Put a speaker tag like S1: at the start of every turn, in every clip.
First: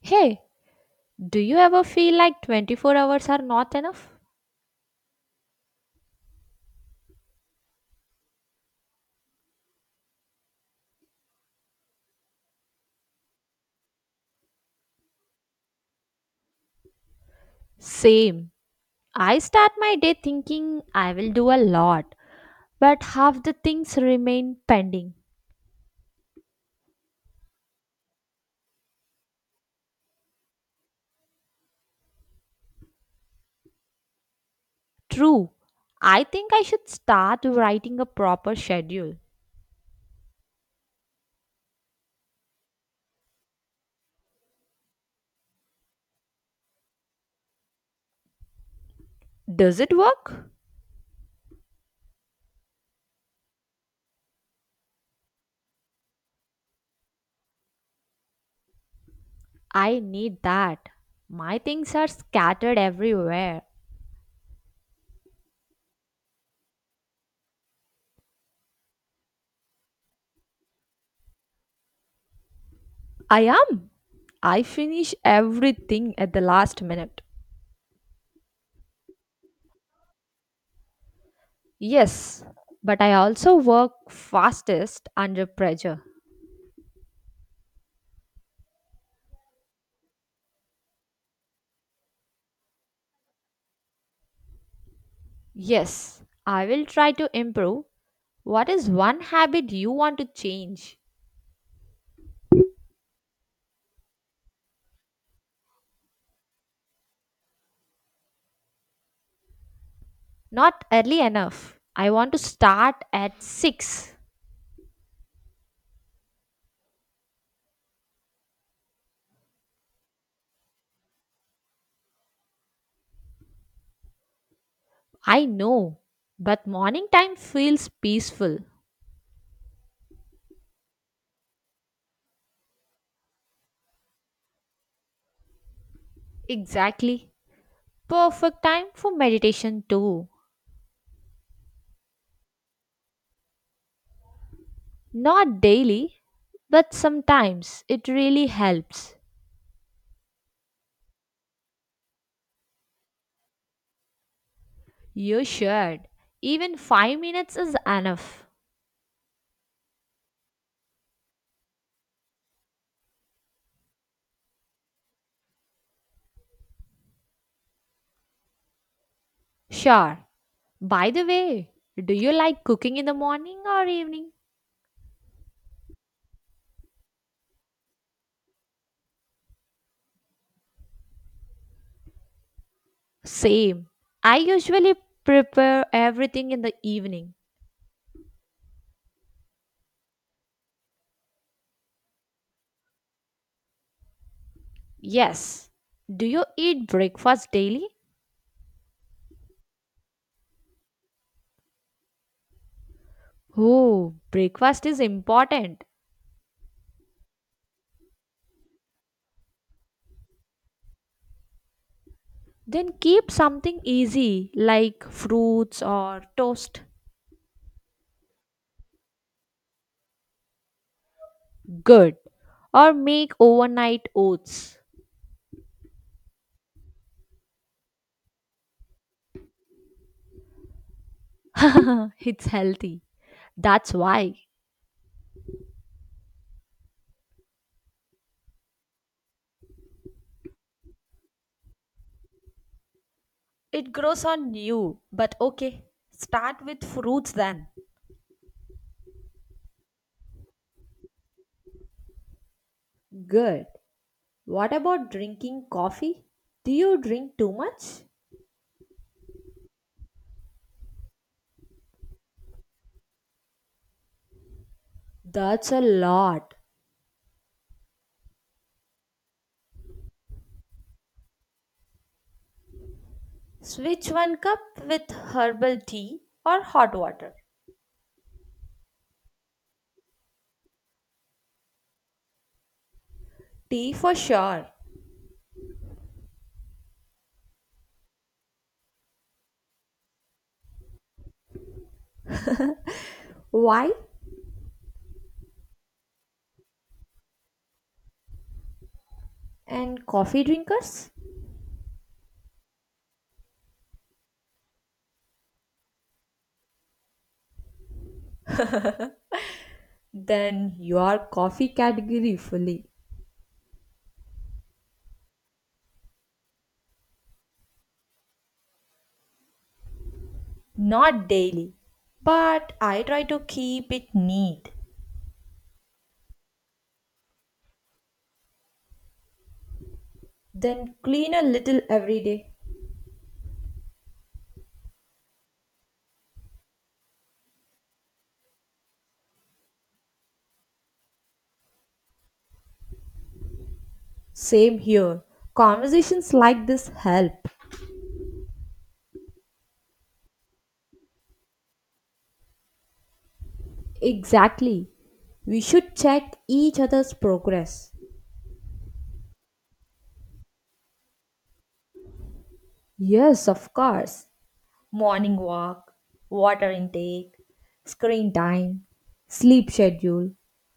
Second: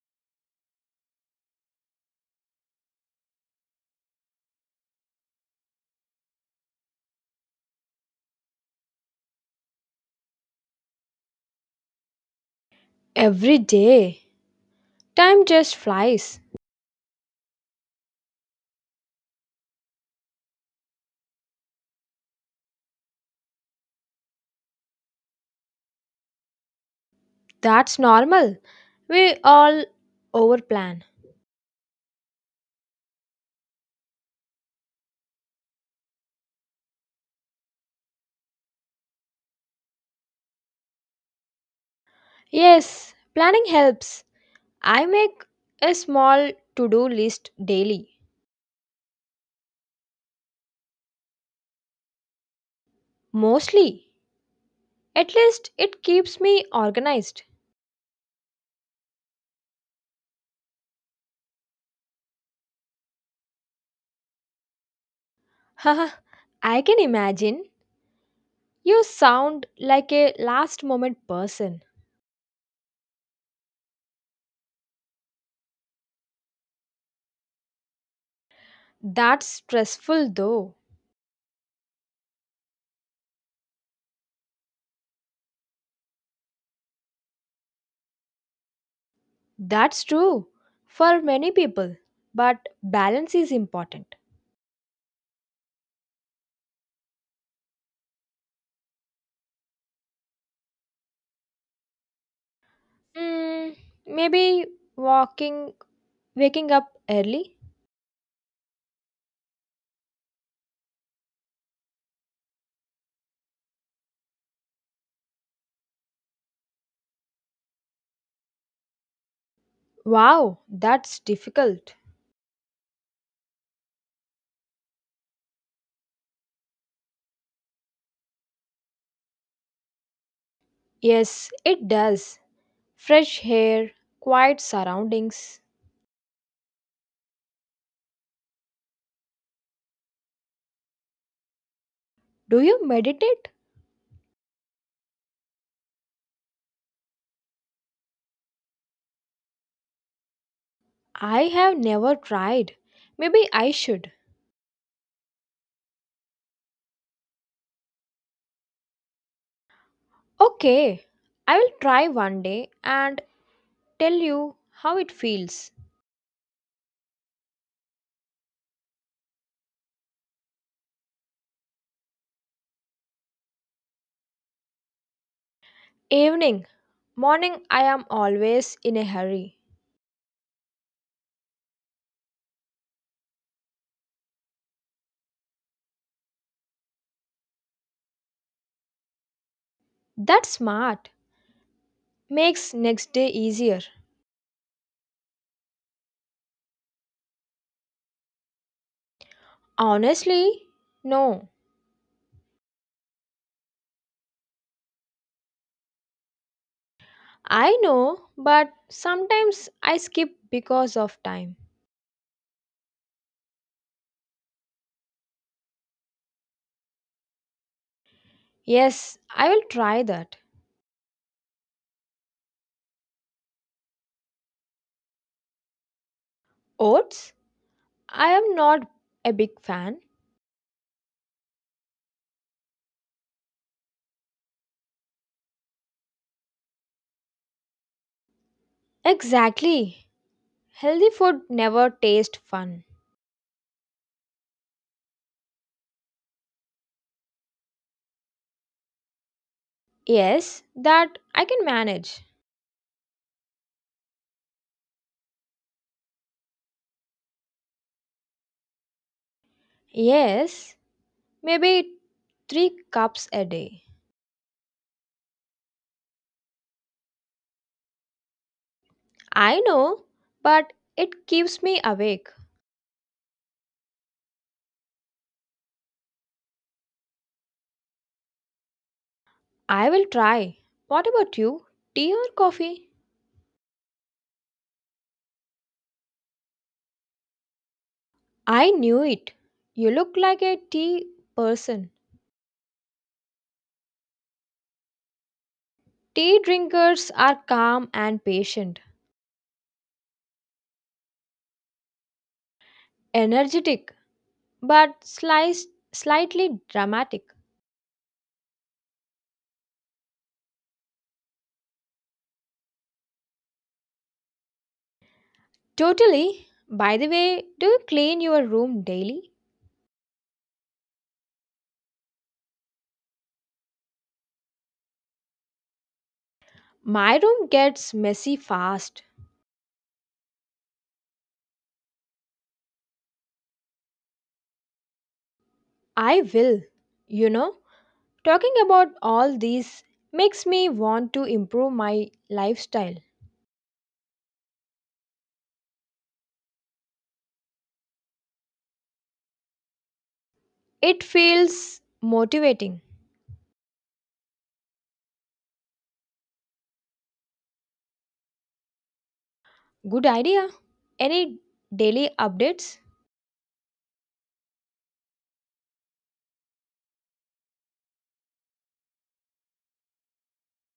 S1: Hey, do you ever feel like 24 hours are not enough?
S2: Every day. Time just flies.
S1: Same. I start my day thinking I will do a lot, but half the things remain pending.
S2: That's normal. We all overplan.
S1: True. I think I should start writing a proper schedule.
S2: Yes, planning helps. I make a small to do list daily.
S1: Does it work?
S2: Mostly. At least it keeps me organized.
S1: I need that. My things are scattered everywhere.
S2: Haha, I can imagine. You sound like a last moment person.
S1: I am. I finish everything at the last minute.
S2: That's stressful though.
S1: Yes, but I also work fastest under pressure.
S2: That's true for many people. But balance is important.
S1: Yes, I will try to improve. What is one habit you want to change?
S2: Mm, maybe walking, waking up early.
S1: Not early enough. I want to start at 6.
S2: Wow, that's difficult.
S1: I know, but morning time feels peaceful.
S2: Yes, it does. Fresh air, quiet surroundings.
S1: Exactly. Perfect time for meditation too.
S2: Do you meditate?
S1: Not daily, but sometimes it really helps.
S2: I have never tried. Maybe I should.
S1: You should. Even 5 minutes is enough.
S2: Okay, I will try one day and tell you how it feels.
S1: Sure. By the way, do you like cooking in the morning or evening?
S2: Evening, morning, I am always in a hurry.
S1: Same. I usually prepare everything in the evening.
S2: That's smart. Makes next day easier.
S1: Yes. Do you eat breakfast daily?
S2: Honestly, no.
S1: Oh, breakfast is important.
S2: I know, but sometimes I skip because of time.
S1: Then keep something easy like fruits or toast.
S2: Yes, I will try that.
S1: Good. Or make overnight oats.
S2: Oats? I am not a big fan.
S1: It's healthy. That's why.
S2: Exactly. Healthy food never tastes fun.
S1: It grows on you, but okay. Start with fruits then.
S2: Yes, that I can manage.
S1: Good. What about drinking coffee? Do you drink too much?
S2: Yes, maybe 3 cups a day.
S1: That's a lot.
S2: I know, but it keeps me awake.
S1: Switch one cup with herbal tea or hot water.
S2: I will try. What about you? Tea or coffee?
S1: Tea for sure.
S2: I knew it. You look like a tea person.
S1: Why?
S2: Tea drinkers are calm and patient,
S1: And coffee drinkers?
S2: energetic, but sliced, slightly dramatic.
S1: Then you are coffee category fully.
S2: Totally. By the way, do you clean your room daily?
S1: Not daily, but I try to keep it neat.
S2: My room gets messy fast.
S1: Then clean a little every day.
S2: I will. You know, talking about all these makes me want to improve my lifestyle.
S1: Same here. Conversations like this help.
S2: It feels motivating.
S1: Exactly. We should check each other's progress.
S2: Good idea. Any daily updates?
S1: Yes, of course. Morning walk, water intake, screen time, sleep schedule,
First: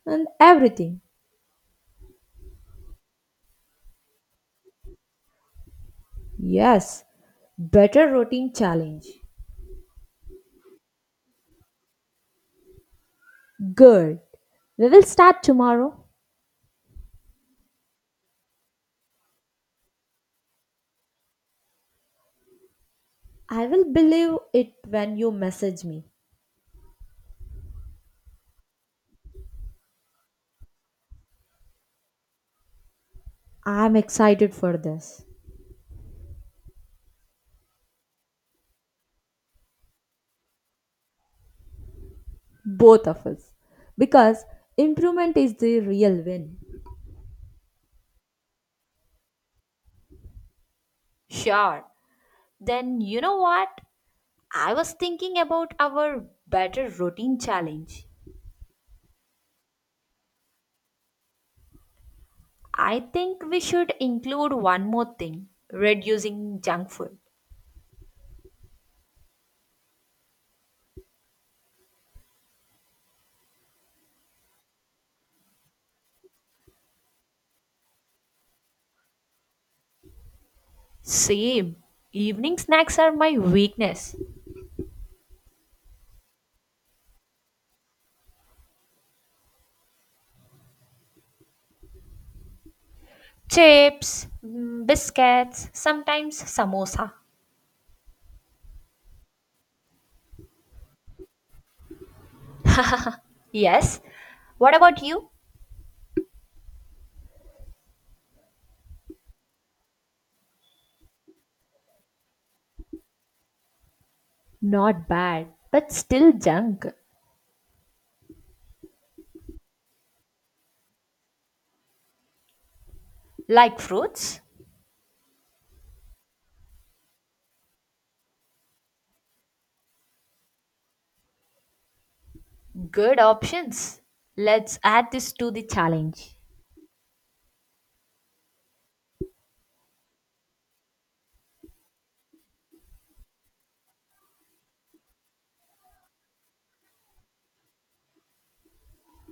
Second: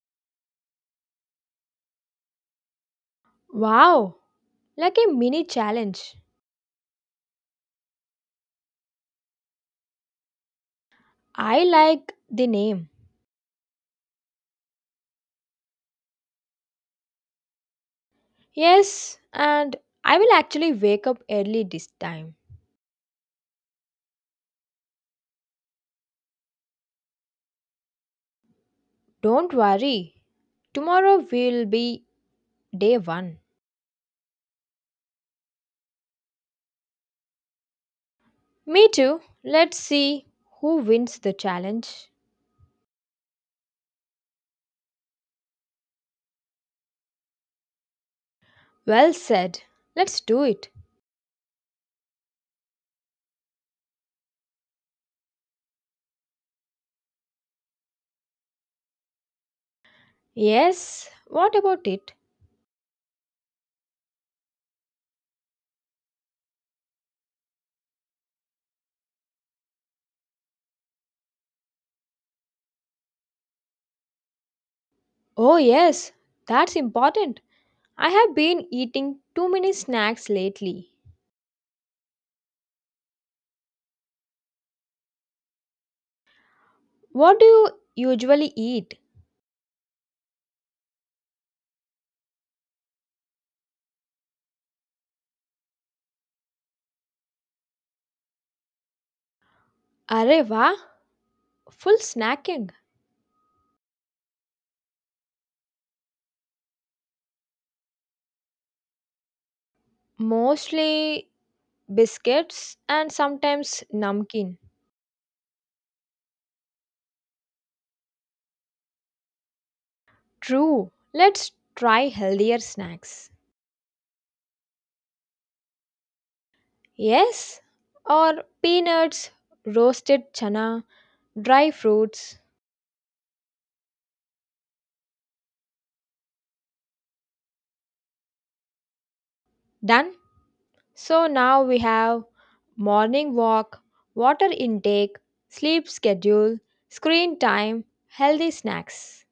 S1: and everything.
S2: Wow, like a mini challenge.
S1: Yes, better routine challenge.
S2: I like the name.
S1: Good. We will start tomorrow.
S2: Yes, and I will actually wake up early this time.
S1: I will believe it when you message me.
S2: Don't worry. Tomorrow will be day 1.
S1: I'm excited for this.
S2: Me too. Let's see who wins the challenge.
S1: Both of us. Because improvement is the real win.
S2: Well said. Let's do it.
S1: Sure. Then you know what? I was thinking about our better routine challenge.
S2: Yes, what about it?
S1: I think we should include one more thing reducing junk food.
S2: Oh, yes, that's important. I have been eating too many snacks lately.
S1: Same. Evening snacks are my weakness.
S2: What do you usually eat?
S1: Chips, biscuits, sometimes samosa.
S2: Areva, full snacking.
S1: Yes. What about you?
S2: Mostly biscuits, and sometimes namkeen.
S1: Not bad, but still junk.
S2: True, let's try healthier snacks.
S1: Like fruits?
S2: Yes, or peanuts, roasted chana, dry fruits.
S1: Good options. Let's add this to the challenge.
S2: Done. So now we have morning walk, water intake, sleep schedule, screen time, healthy snacks.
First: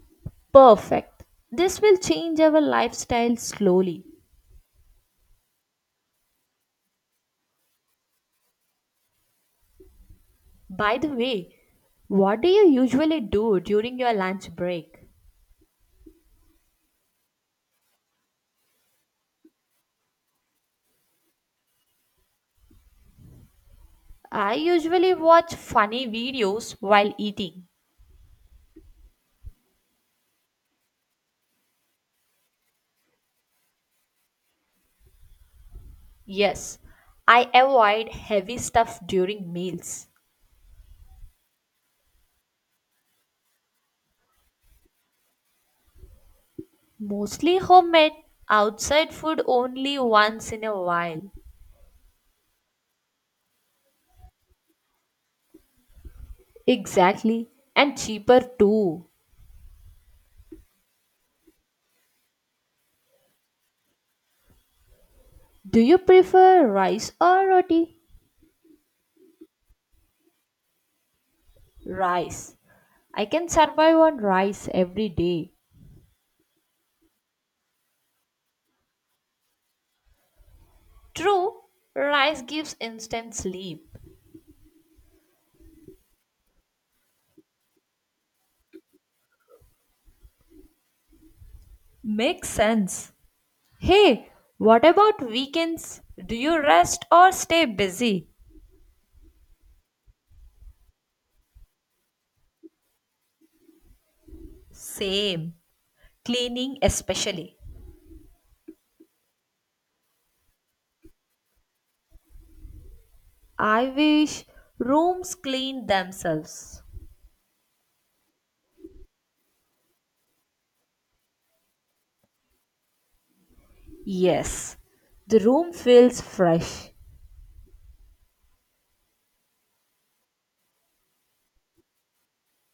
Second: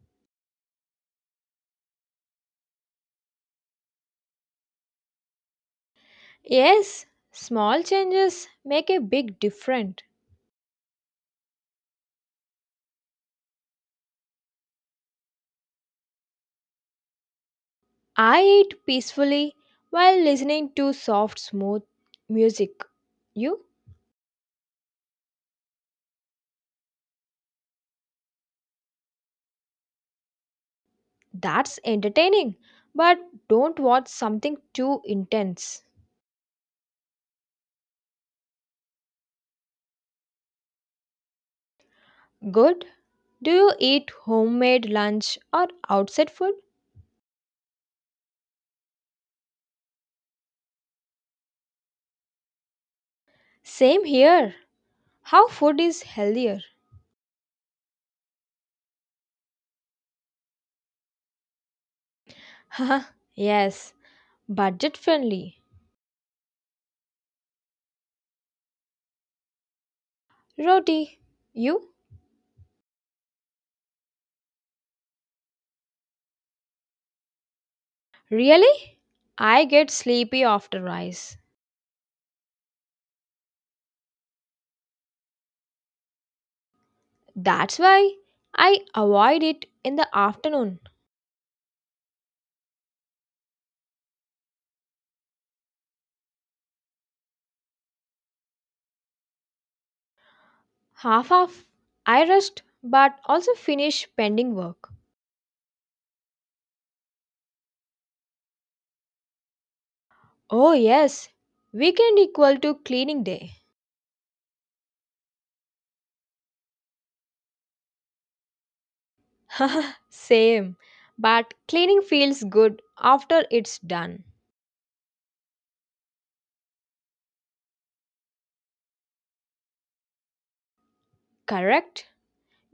S1: Perfect. This will change our lifestyle slowly.
S2: Yes, small changes make a big difference.
S1: By the way, what do you usually do during your lunch break?
S2: I eat peacefully while listening to soft, smooth music. You?
S1: I usually watch funny videos while eating.
S2: That's entertaining. But don't watch something too intense.
S1: Yes, I avoid heavy stuff during meals.
S2: Good. Do you eat homemade lunch or outside food?
S1: Mostly homemade, outside food only once in a while.
S2: Same here. How food is healthier?
S1: Exactly, and cheaper too.
S2: Haha, yes, budget friendly.
S1: Do you prefer rice or roti?
S2: Roti. You?
S1: Rice. I can survive on rice every day.
S2: Really? I get sleepy after rice.
S1: True, rice gives instant sleep.
S2: That's why I avoid it in the afternoon.
S1: Makes sense. Hey, what about weekends? Do you rest or stay busy?
S2: Half of I rest but also finish pending work.
S1: Same. Cleaning, especially.
S2: Oh yes, weekend equal to cleaning day.
S1: I wish rooms clean themselves.
S2: Same, but cleaning feels good after it's done.
S1: Yes, the room feels fresh.
S2: Correct?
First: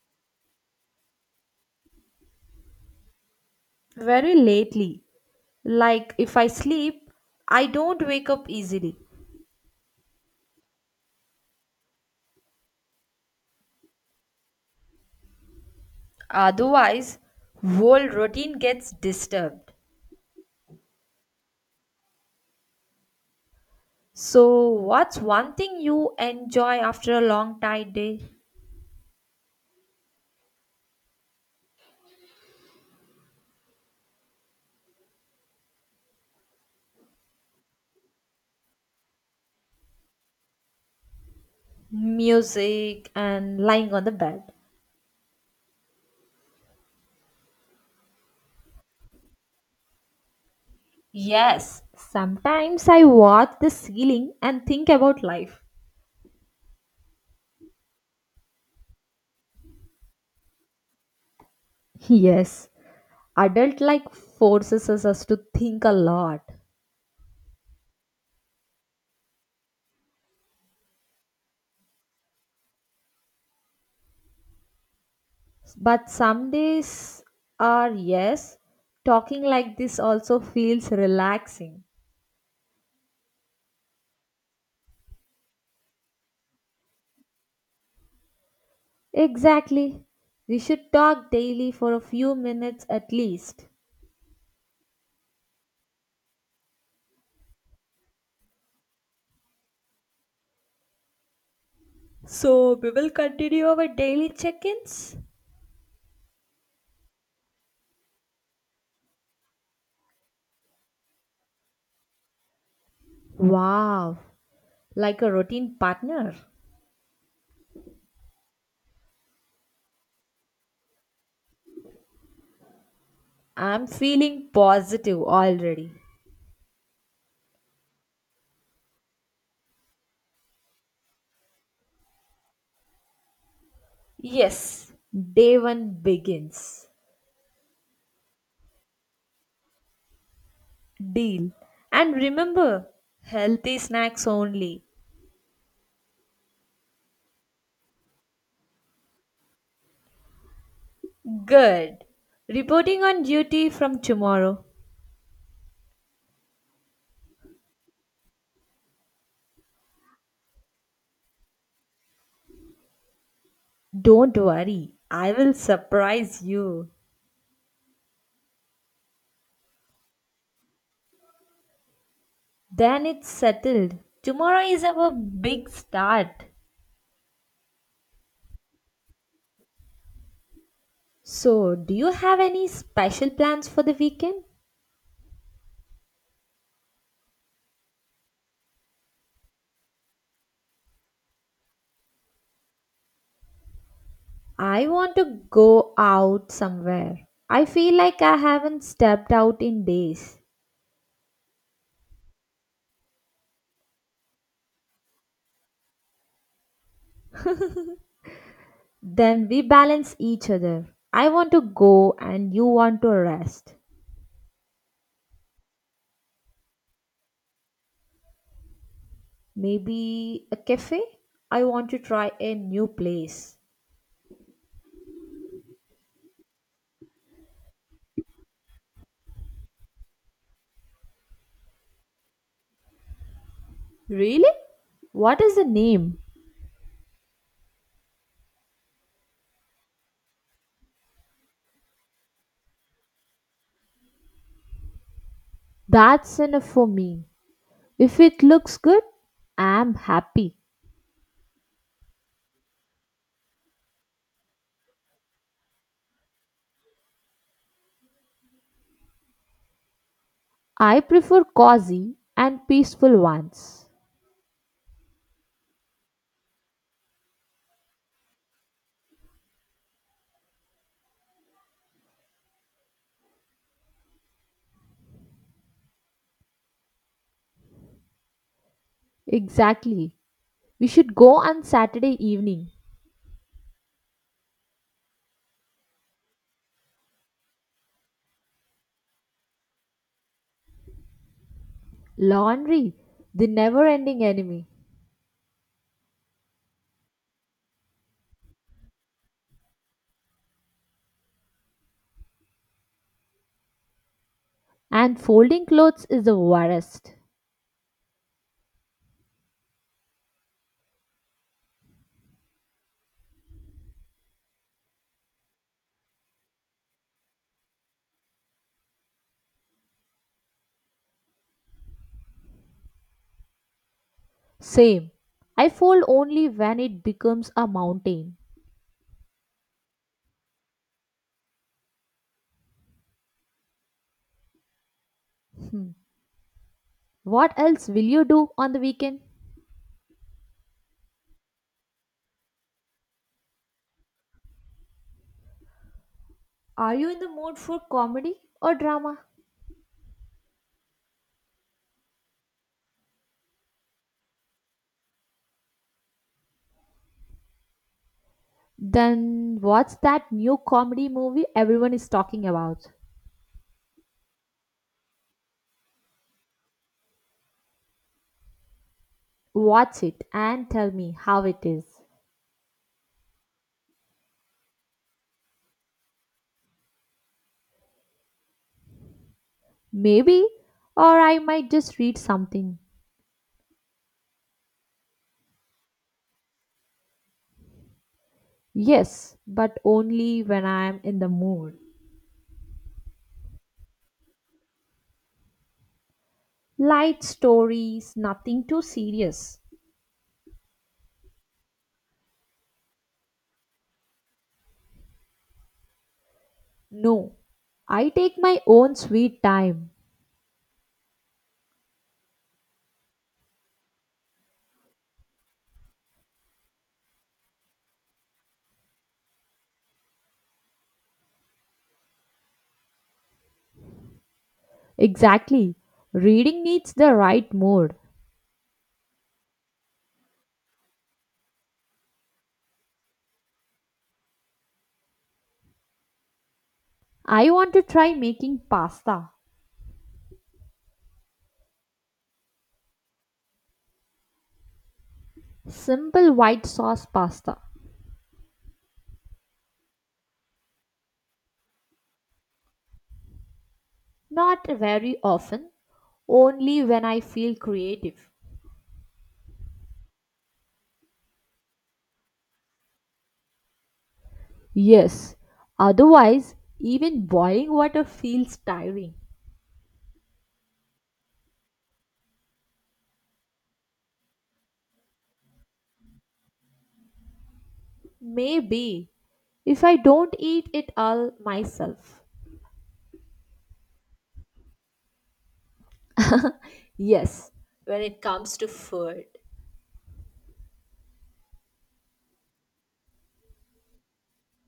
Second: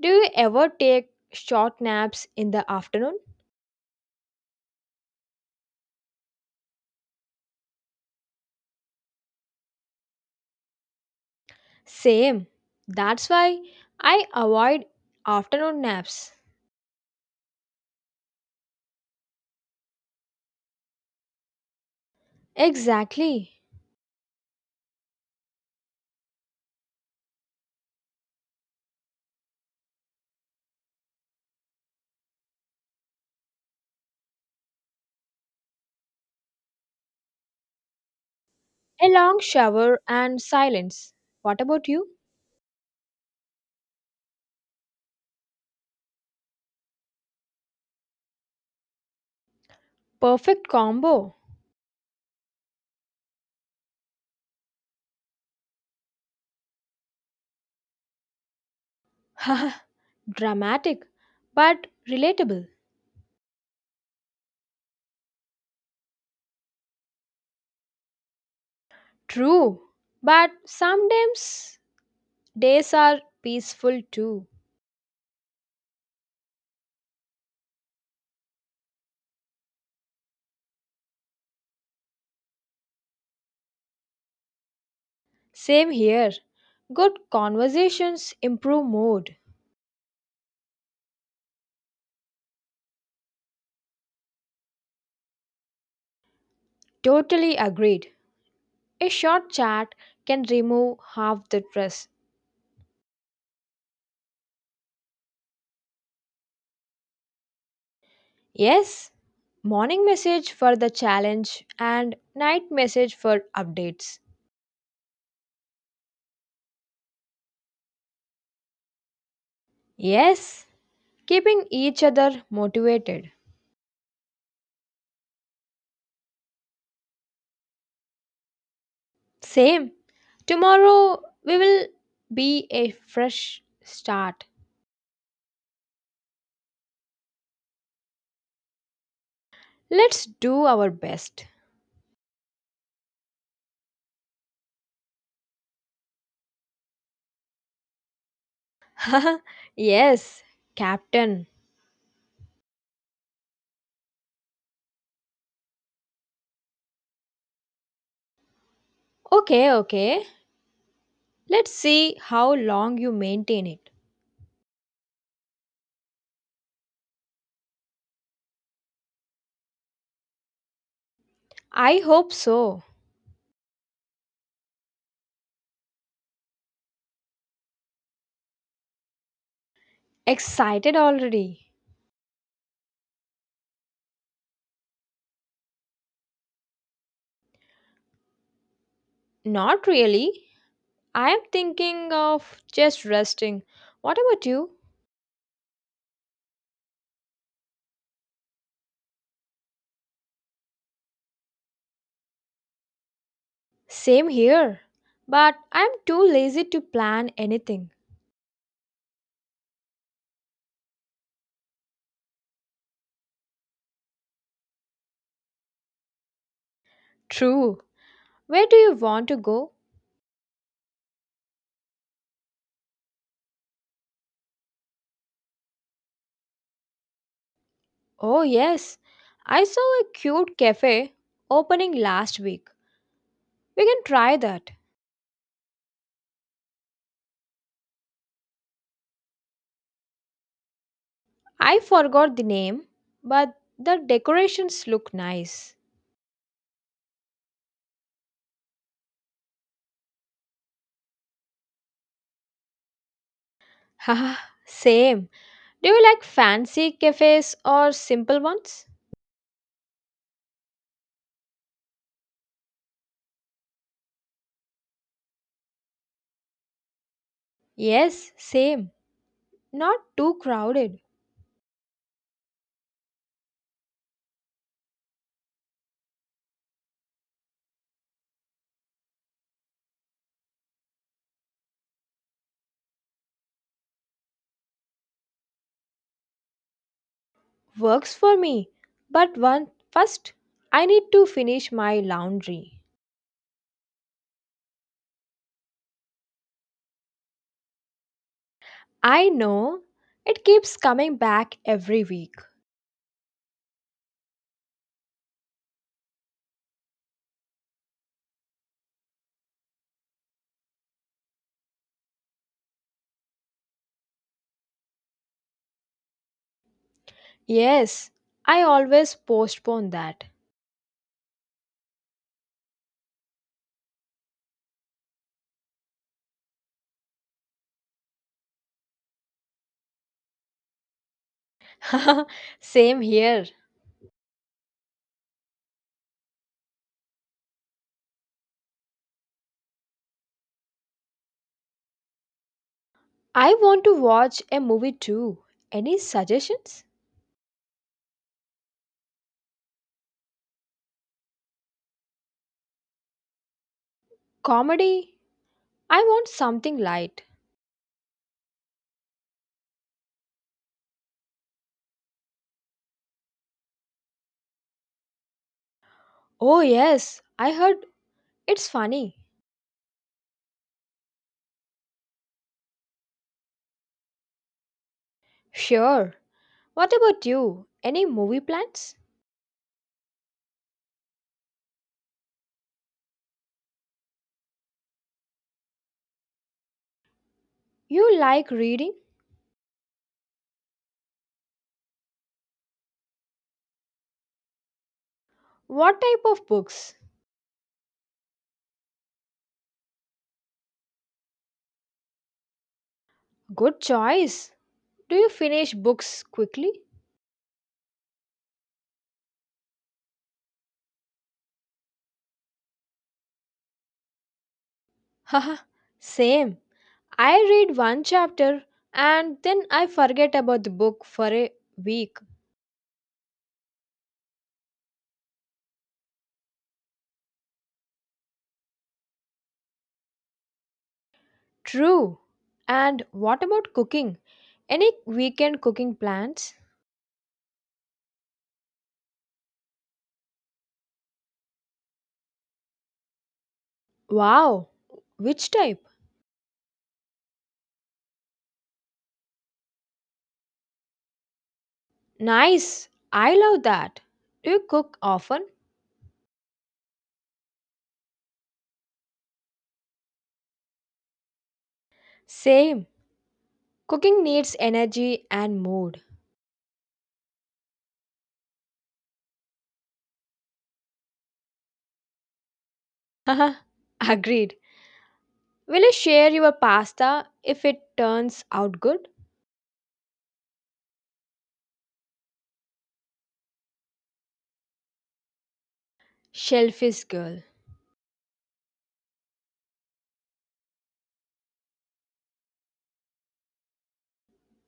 S2: Do you ever take short naps in the afternoon?
S1: Very lately. Like if I sleep, I don't wake up easily.
S2: Same. That's why I avoid afternoon naps.
S1: Otherwise, whole routine gets disturbed.
S2: Exactly.
S1: So, what's one thing you enjoy after a long tired day?
S2: A long shower and silence. What about you?
S1: Music, and lying on the bed.
S2: Perfect combo.
S1: Yes, sometimes I watch the ceiling and think about life.
S2: Haha, dramatic but relatable.
S1: Yes, adult life forces us to think a lot.
S2: True, but sometimes days are peaceful too.
S1: But some days are yes, talking like this also feels relaxing.
S2: Same here. Good conversations improve mood.
S1: Exactly. We should talk daily for a few minutes at least.
S2: Totally agreed. A short chat can remove half the stress.
S1: So, we will continue our daily check ins?
S2: Yes, morning message for the challenge and night message for updates.
S1: Wow, like a routine partner.
S2: Yes, keeping each other motivated.
S1: I'm feeling positive already.
S2: Same. Tomorrow we will be a fresh start.
S1: Yes, day one begins.
S2: Let's do our best.
S1: Deal. And remember, healthy snacks only.
S2: yes, Captain.
S1: Good. Reporting on duty from tomorrow.
S2: Okay, okay. Let's see how long you maintain it.
S1: Don't worry, I will surprise you.
S2: I hope so.
S1: Then it's settled. Tomorrow is our big start.
S2: Excited already?
S1: So, do you have any special plans for the weekend?
S2: Not really. I am thinking of just resting. What about you?
S1: I want to go out somewhere. I feel like I haven't stepped out in days.
S2: Same here. But I am too lazy to plan anything.
S1: Then we balance each other. I want to go and you want to rest.
S2: True. Where do you want to go?
S1: Maybe a cafe? I want to try a new place.
S2: Oh, yes. I saw a cute cafe opening last week. We can try
S1: Really?
S2: that.
S1: What is the name?
S2: I forgot the name, but the decorations look nice.
S1: That's enough for me. If it looks good, I'm happy.
S2: Haha, same. Do you like fancy cafes or simple ones?
S1: I prefer cozy and peaceful ones.
S2: Yes, same. Not too crowded.
S1: Exactly. We should go on Saturday evening.
S2: Works for me. But one first, I need to finish my laundry.
S1: Laundry, the never ending enemy.
S2: I know it keeps coming back every week.
S1: And folding clothes is the worst.
S2: Yes, I always postpone that.
S1: Same. I fold only when it becomes a mountain.
S2: Same here.
S1: What else will you do on the weekend?
S2: I want to watch a movie too. Any suggestions?
S1: Are you in the mood for comedy or drama?
S2: Comedy? I want something light.
S1: Then what's that new comedy movie everyone is talking about?
S2: Oh, yes, I heard it's funny.
S1: Watch it and tell me how it is.
S2: Sure. What about you? Any movie plans?
S1: Maybe, or I might just read something.
S2: You like reading?
S1: Yes, but only when I am in the mood.
S2: What type of books?
S1: Light stories, nothing too serious.
S2: Good choice. Do you finish books quickly?
S1: No, I take my own sweet time.
S2: Haha, same. I read one chapter and then I forget about the book for a week.
S1: Exactly. Reading needs the right mood.
S2: True. And what about cooking? Any weekend cooking plans?
S1: I want to try making pasta.
S2: Wow. Which type?
S1: Simple white sauce pasta.
S2: Nice. I love that. Do you
S1: Not
S2: cook
S1: very
S2: often?
S1: often, only when I feel creative.
S2: Same. Cooking needs energy
S1: Yes,
S2: and mood.
S1: otherwise, even boiling water feels tiring.
S2: Haha. Agreed. Will you share your pasta if it turns out good?
S1: Maybe if I don't eat it all myself.
S2: Shellfish girl.
S1: Yes, when it comes to food.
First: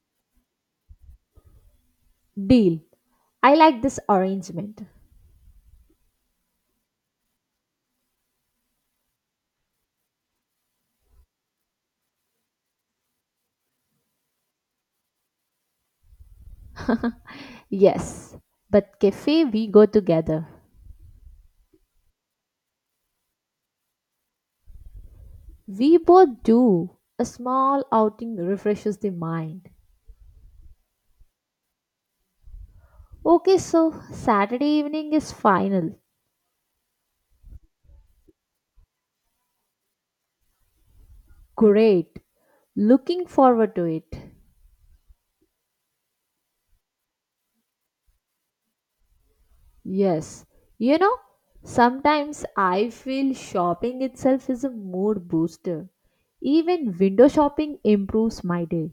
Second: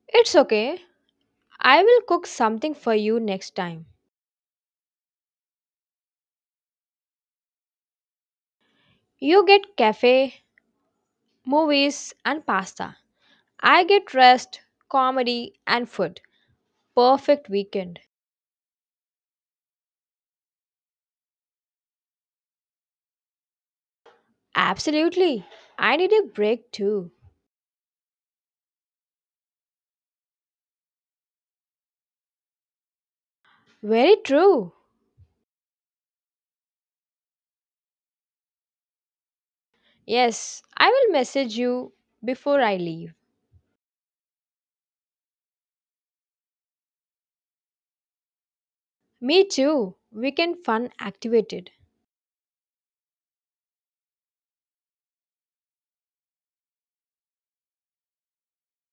S2: It's okay. I will cook something
S1: Deal.
S2: for you
S1: I
S2: next
S1: like
S2: time.
S1: this arrangement.
S2: You get cafe, movies, and pasta. I get rest, comedy, and food. Perfect weekend.
S1: Yes, but cafe we go together.
S2: Absolutely. I
S1: We
S2: need a
S1: both
S2: break
S1: do.
S2: too.
S1: A small outing refreshes the mind. Okay, so
S2: Very
S1: Saturday
S2: true.
S1: evening is final.
S2: Yes, I will message you
S1: Great.
S2: before I leave.
S1: Looking forward to it.
S2: Me too.
S1: Yes.
S2: Weekend fun
S1: You know,
S2: activated.
S1: sometimes I feel shopping itself is a mood booster. Even window shopping improves my day.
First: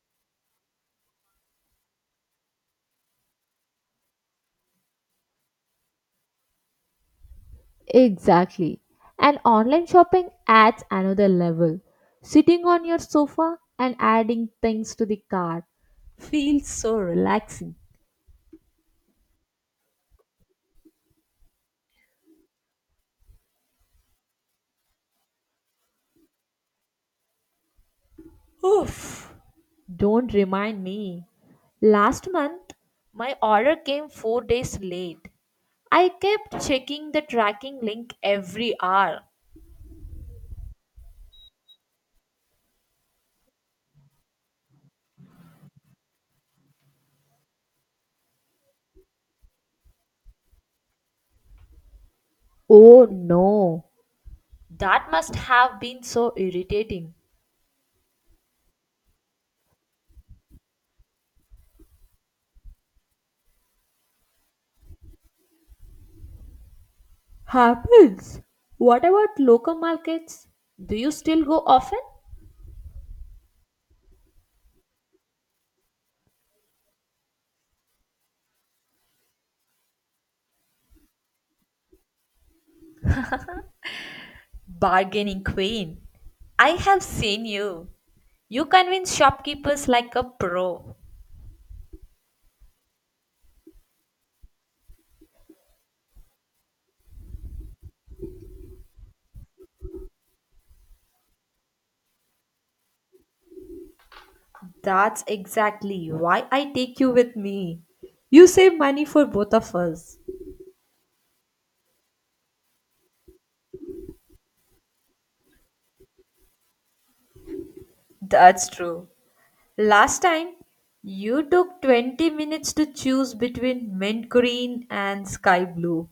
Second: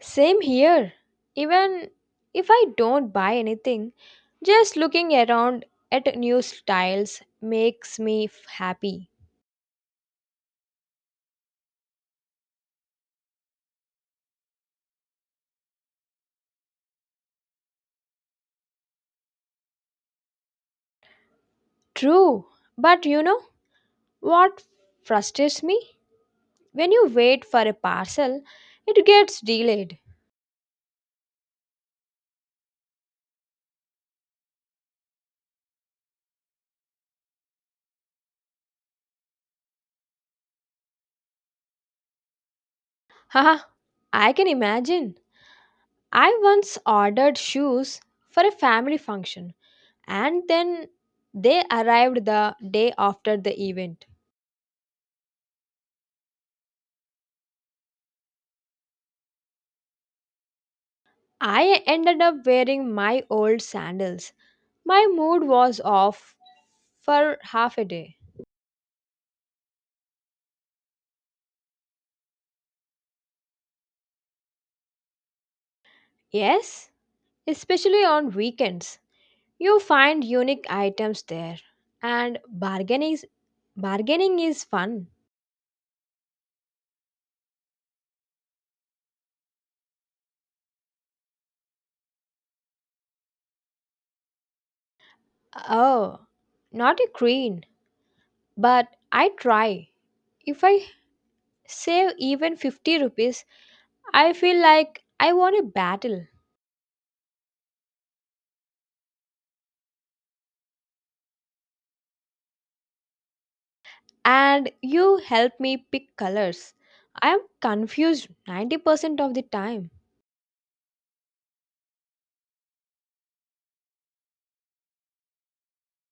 S2: Same here. Even if I don't buy anything, just looking around at new styles
S1: Exactly.
S2: happy.
S1: And online shopping adds another level. Sitting on your sofa and adding things to the cart feels so relaxing.
S2: True, but you know, what frustrates me? When you wait for a parcel, it
S1: Oof.
S2: gets delayed.
S1: Don't remind me. Last month, my order came 4 days late. I kept checking the tracking link every hour.
S2: Haha, I can imagine. I once ordered shoes for a family function and then they arrived the day
S1: Oh
S2: after the
S1: no.
S2: event.
S1: That must have been so irritating.
S2: I ended up wearing my old sandals. My mood was off for half a day.
S1: Happens. What about local markets? Do you still go often?
S2: Yes, especially on weekends. You find unique items there, and bargaining is fun.
S1: Bargaining queen. I have seen you. You convince shopkeepers like a pro.
S2: Oh, not a queen, but I try. If I save even 50 rupees, I feel like
S1: That's
S2: I won a
S1: exactly
S2: battle.
S1: why I take you with me. You save money for both of us.
S2: And you help me pick colors. I am confused
S1: That's true.
S2: 90% of the time.
S1: Last time, you took 20 minutes to choose between mint green and sky blue.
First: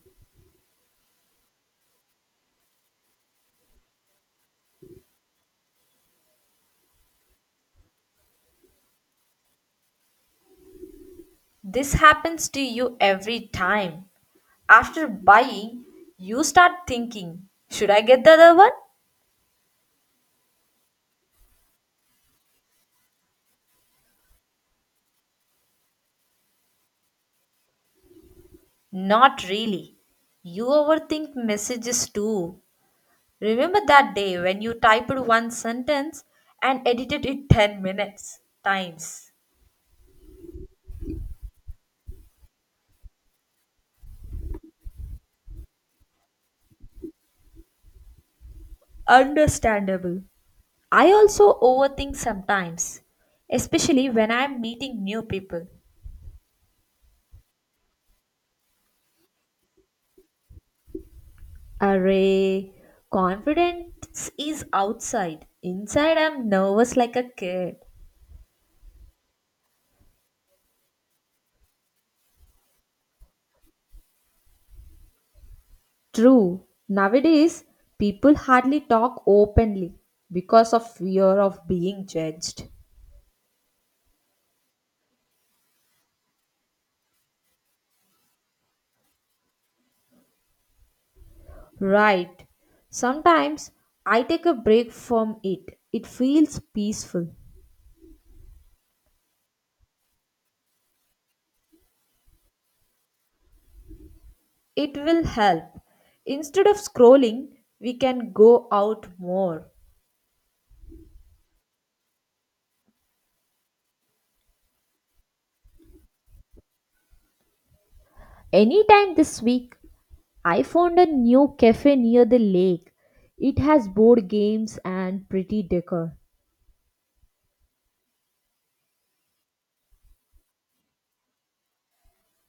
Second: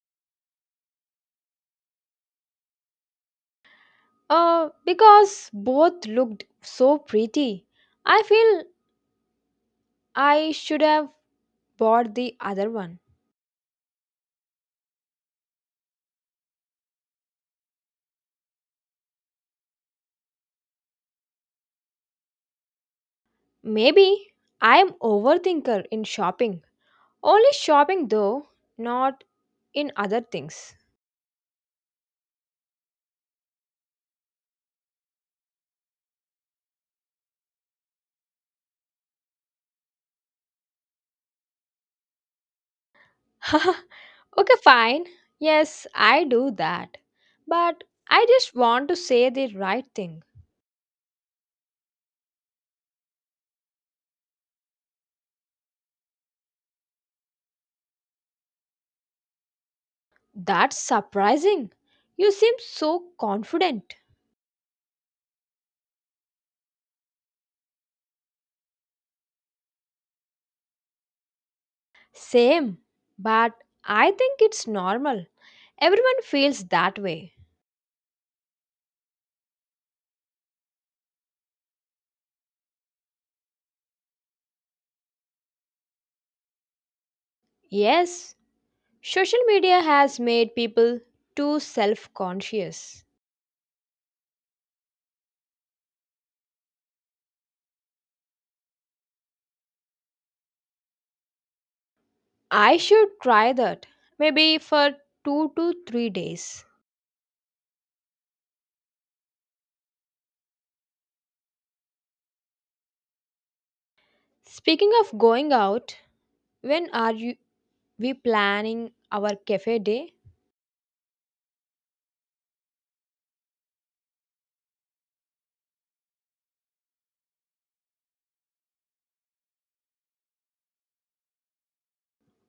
S2: Because both looked so pretty. I feel I should have
S1: This
S2: bought the
S1: happens to
S2: other one.
S1: you every time. After buying, you start thinking, should I get the other one?
S2: Maybe I am overthinker in shopping. Only shopping though, not
S1: Not
S2: in
S1: really.
S2: other
S1: You
S2: things.
S1: overthink messages too. Remember that day when you typed one sentence and edited it 10 minutes times?
S2: Okay, fine. Yes, I do that. But I just want to say the right thing.
S1: Understandable. I also overthink sometimes, especially when I'm meeting new people.
S2: That's surprising. You seem
S1: Array,
S2: so confident.
S1: confidence is outside. Inside, I'm nervous like a kid.
S2: Same, but I think it's normal. Everyone feels
S1: True.
S2: that way.
S1: Nowadays, people hardly talk openly because of fear of being judged.
S2: Yes, social media has made people too self
S1: Right.
S2: conscious.
S1: Sometimes I take a break from it. It feels peaceful.
S2: I should try that. Maybe for
S1: It will
S2: 2 to
S1: help.
S2: 3 days.
S1: Instead of scrolling, we can go out more.
S2: Speaking of going out, when are you we planning
S1: Anytime
S2: our
S1: this week,
S2: cafe day?
S1: I found a new cafe near the lake. It has board games and pretty decor.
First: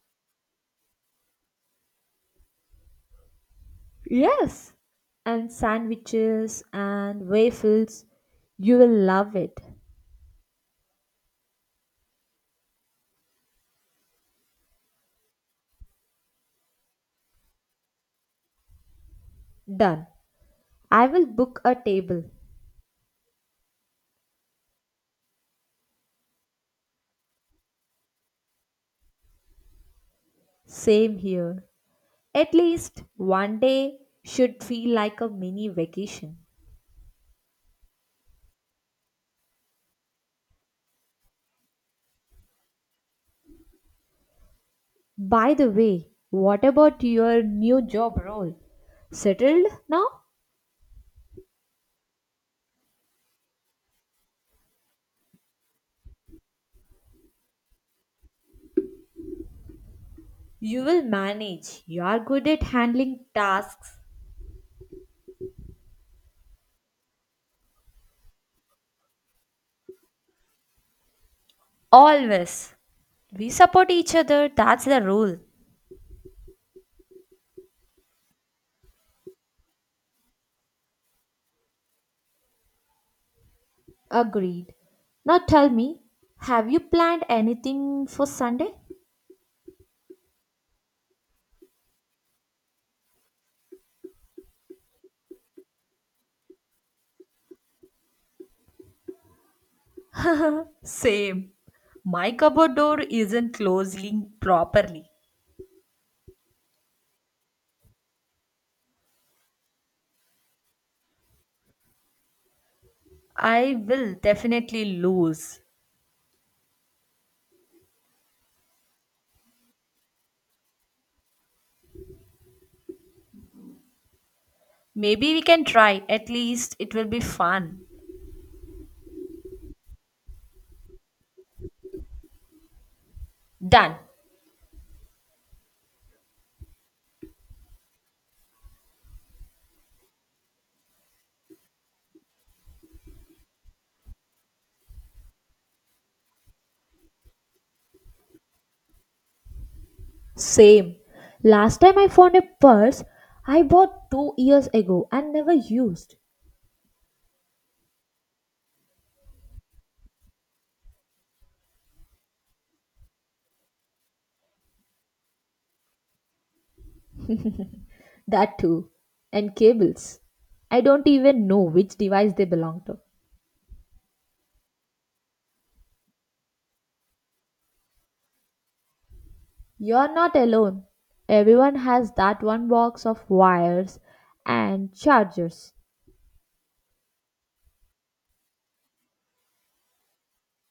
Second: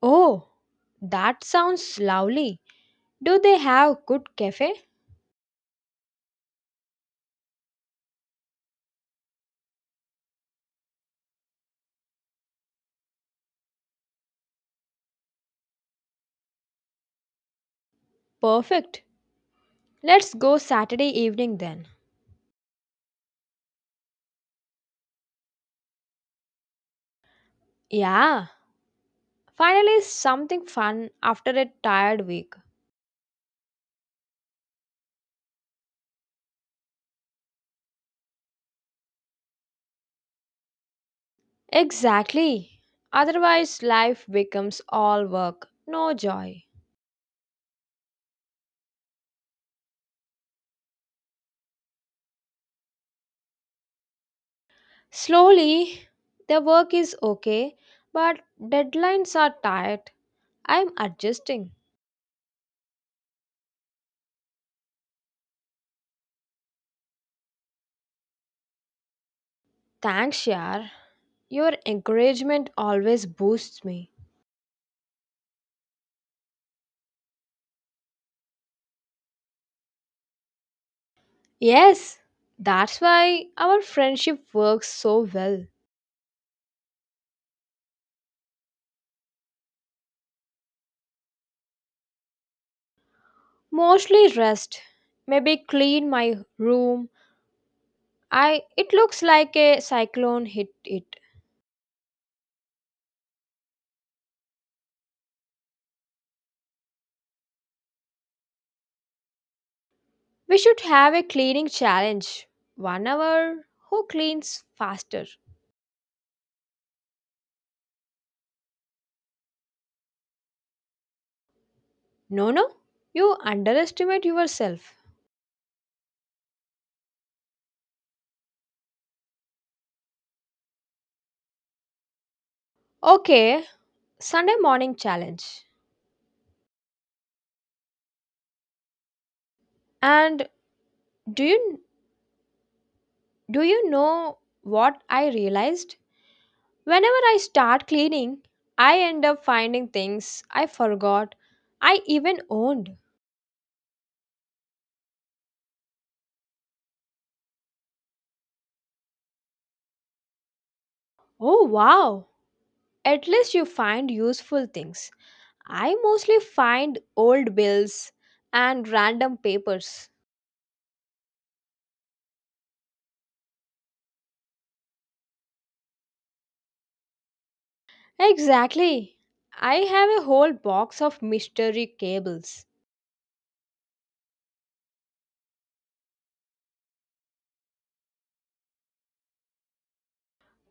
S2: Oh, that sounds lovely. Do they have good cafe?
S1: Yes, and sandwiches and waffles. You will love it.
S2: Perfect.
S1: Done.
S2: Let's go
S1: I
S2: Saturday
S1: will
S2: evening
S1: book a
S2: then.
S1: table.
S2: Yeah, finally something fun
S1: Same
S2: after a
S1: here.
S2: tired week.
S1: At least one day should feel like a mini vacation.
S2: Exactly. Otherwise life becomes all
S1: By
S2: work,
S1: the way,
S2: no joy.
S1: what about your new job role? Settled now?
S2: Slowly, the work is okay, but deadlines are tight.
S1: You
S2: I'm
S1: will
S2: adjusting.
S1: manage. You are good at handling tasks.
S2: Thanks, Yar. Your encouragement
S1: Always.
S2: always
S1: We
S2: boosts
S1: support
S2: me.
S1: each other, that's the rule.
S2: Yes, that's why our friendship
S1: Agreed.
S2: works so
S1: Now
S2: well.
S1: tell me, have you planned anything for Sunday?
S2: Mostly rest. Maybe clean my room. I It looks like a cyclone hit it.
S1: Same. My cupboard door isn't closing properly.
S2: We should have a cleaning challenge. 1 hour
S1: I
S2: who
S1: will
S2: cleans
S1: definitely
S2: faster?
S1: lose.
S2: No no, you underestimate yourself.
S1: Maybe we can try. At least it will be fun.
S2: Okay,
S1: Done.
S2: Sunday morning challenge. And do you do you know what I realized? Whenever I start cleaning, I end up finding things I
S1: Same.
S2: forgot
S1: Last time
S2: I
S1: I found
S2: even
S1: a
S2: owned.
S1: purse I bought 2 years ago and never used.
S2: Oh wow. At least you find useful things. I mostly find old bills
S1: That
S2: and
S1: too.
S2: random
S1: And
S2: papers.
S1: cables. I don't even know which device they belong to.
S2: Exactly. I have
S1: You're
S2: a
S1: not
S2: whole
S1: alone.
S2: box of
S1: Everyone
S2: mystery
S1: has that
S2: cables.
S1: one box of wires and chargers.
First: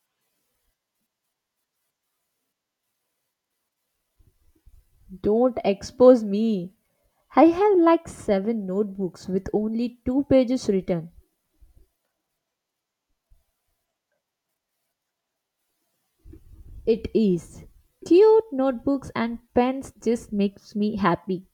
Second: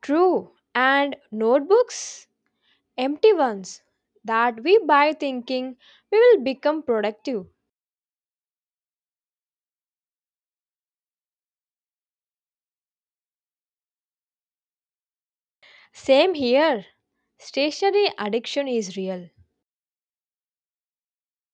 S2: True. And notebooks? Empty ones that we buy
S1: Don't
S2: thinking we
S1: expose
S2: will
S1: me.
S2: become productive.
S1: I have like seven notebooks with only two pages written.
S2: Same here.
S1: It is.
S2: Stationary
S1: Cute
S2: addiction is
S1: notebooks
S2: real.
S1: and pens just makes me happy.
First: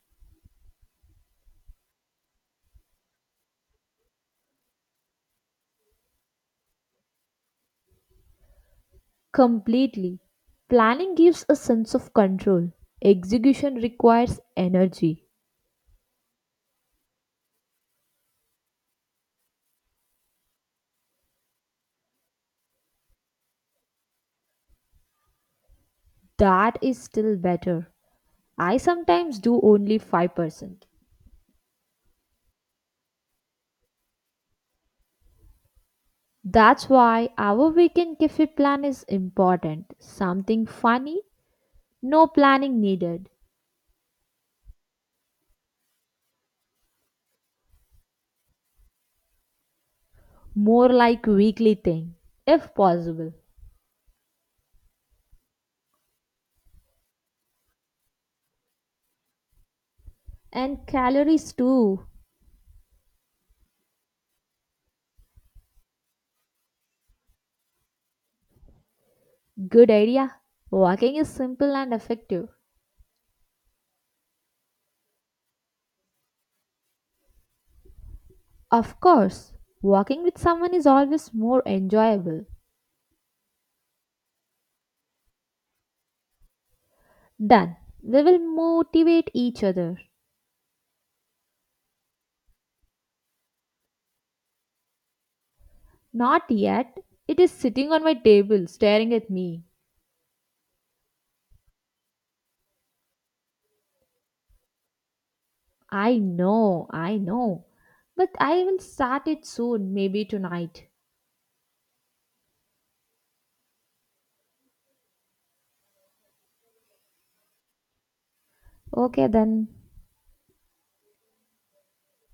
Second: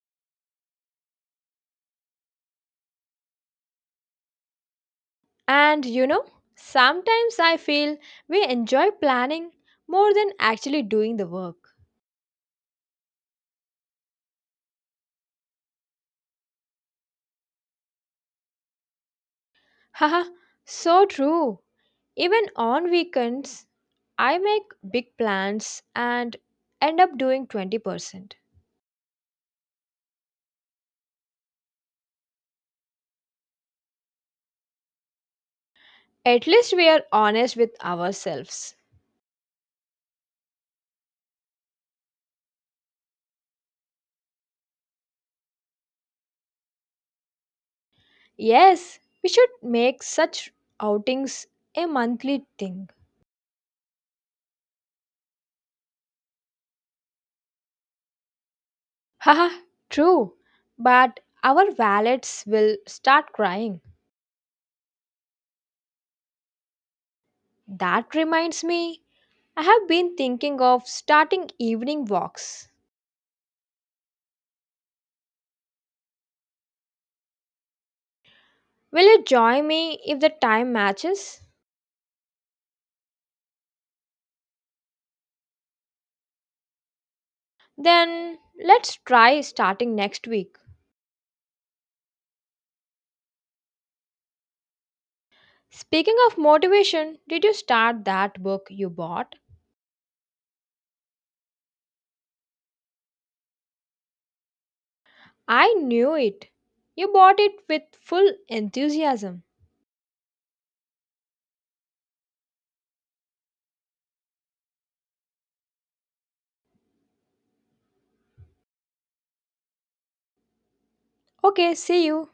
S2: And you know, sometimes I feel we enjoy planning more
S1: Completely.
S2: than actually
S1: Planning
S2: doing the
S1: gives a
S2: work.
S1: sense of control. Execution requires energy.
S2: Haha, so true. Even on weekends, I make big plans and
S1: That
S2: end
S1: is
S2: up
S1: still
S2: doing
S1: better.
S2: 20%.
S1: I sometimes do only 5%.
S2: At least we
S1: That's
S2: are
S1: why
S2: honest
S1: our
S2: with
S1: weekend cafe
S2: ourselves.
S1: plan is important. Something funny, no planning needed.
S2: Yes, we should make such
S1: More like
S2: outings
S1: weekly
S2: a
S1: thing,
S2: monthly
S1: if
S2: thing.
S1: possible.
S2: Haha, true.
S1: And
S2: But
S1: calories
S2: our
S1: too.
S2: valets will start crying. That reminds me, I have
S1: Good
S2: been
S1: idea.
S2: thinking of
S1: Walking is
S2: starting
S1: simple and
S2: evening
S1: effective.
S2: walks.
S1: Of
S2: Will you
S1: course,
S2: join me if
S1: walking
S2: the
S1: with
S2: time
S1: someone is always
S2: matches?
S1: more enjoyable. Done. We
S2: Then
S1: will
S2: let's
S1: motivate
S2: try
S1: each
S2: starting
S1: other.
S2: next week. Speaking of
S1: Not yet.
S2: motivation,
S1: It
S2: did
S1: is
S2: you
S1: sitting
S2: start
S1: on my
S2: that book
S1: table
S2: you
S1: staring at
S2: bought?
S1: me.
S2: I knew
S1: I
S2: it.
S1: know,
S2: You
S1: I
S2: bought it
S1: know.
S2: with
S1: But
S2: full
S1: I will start
S2: enthusiasm.
S1: it soon, maybe tonight. Okay then.
S2: Okay, see you.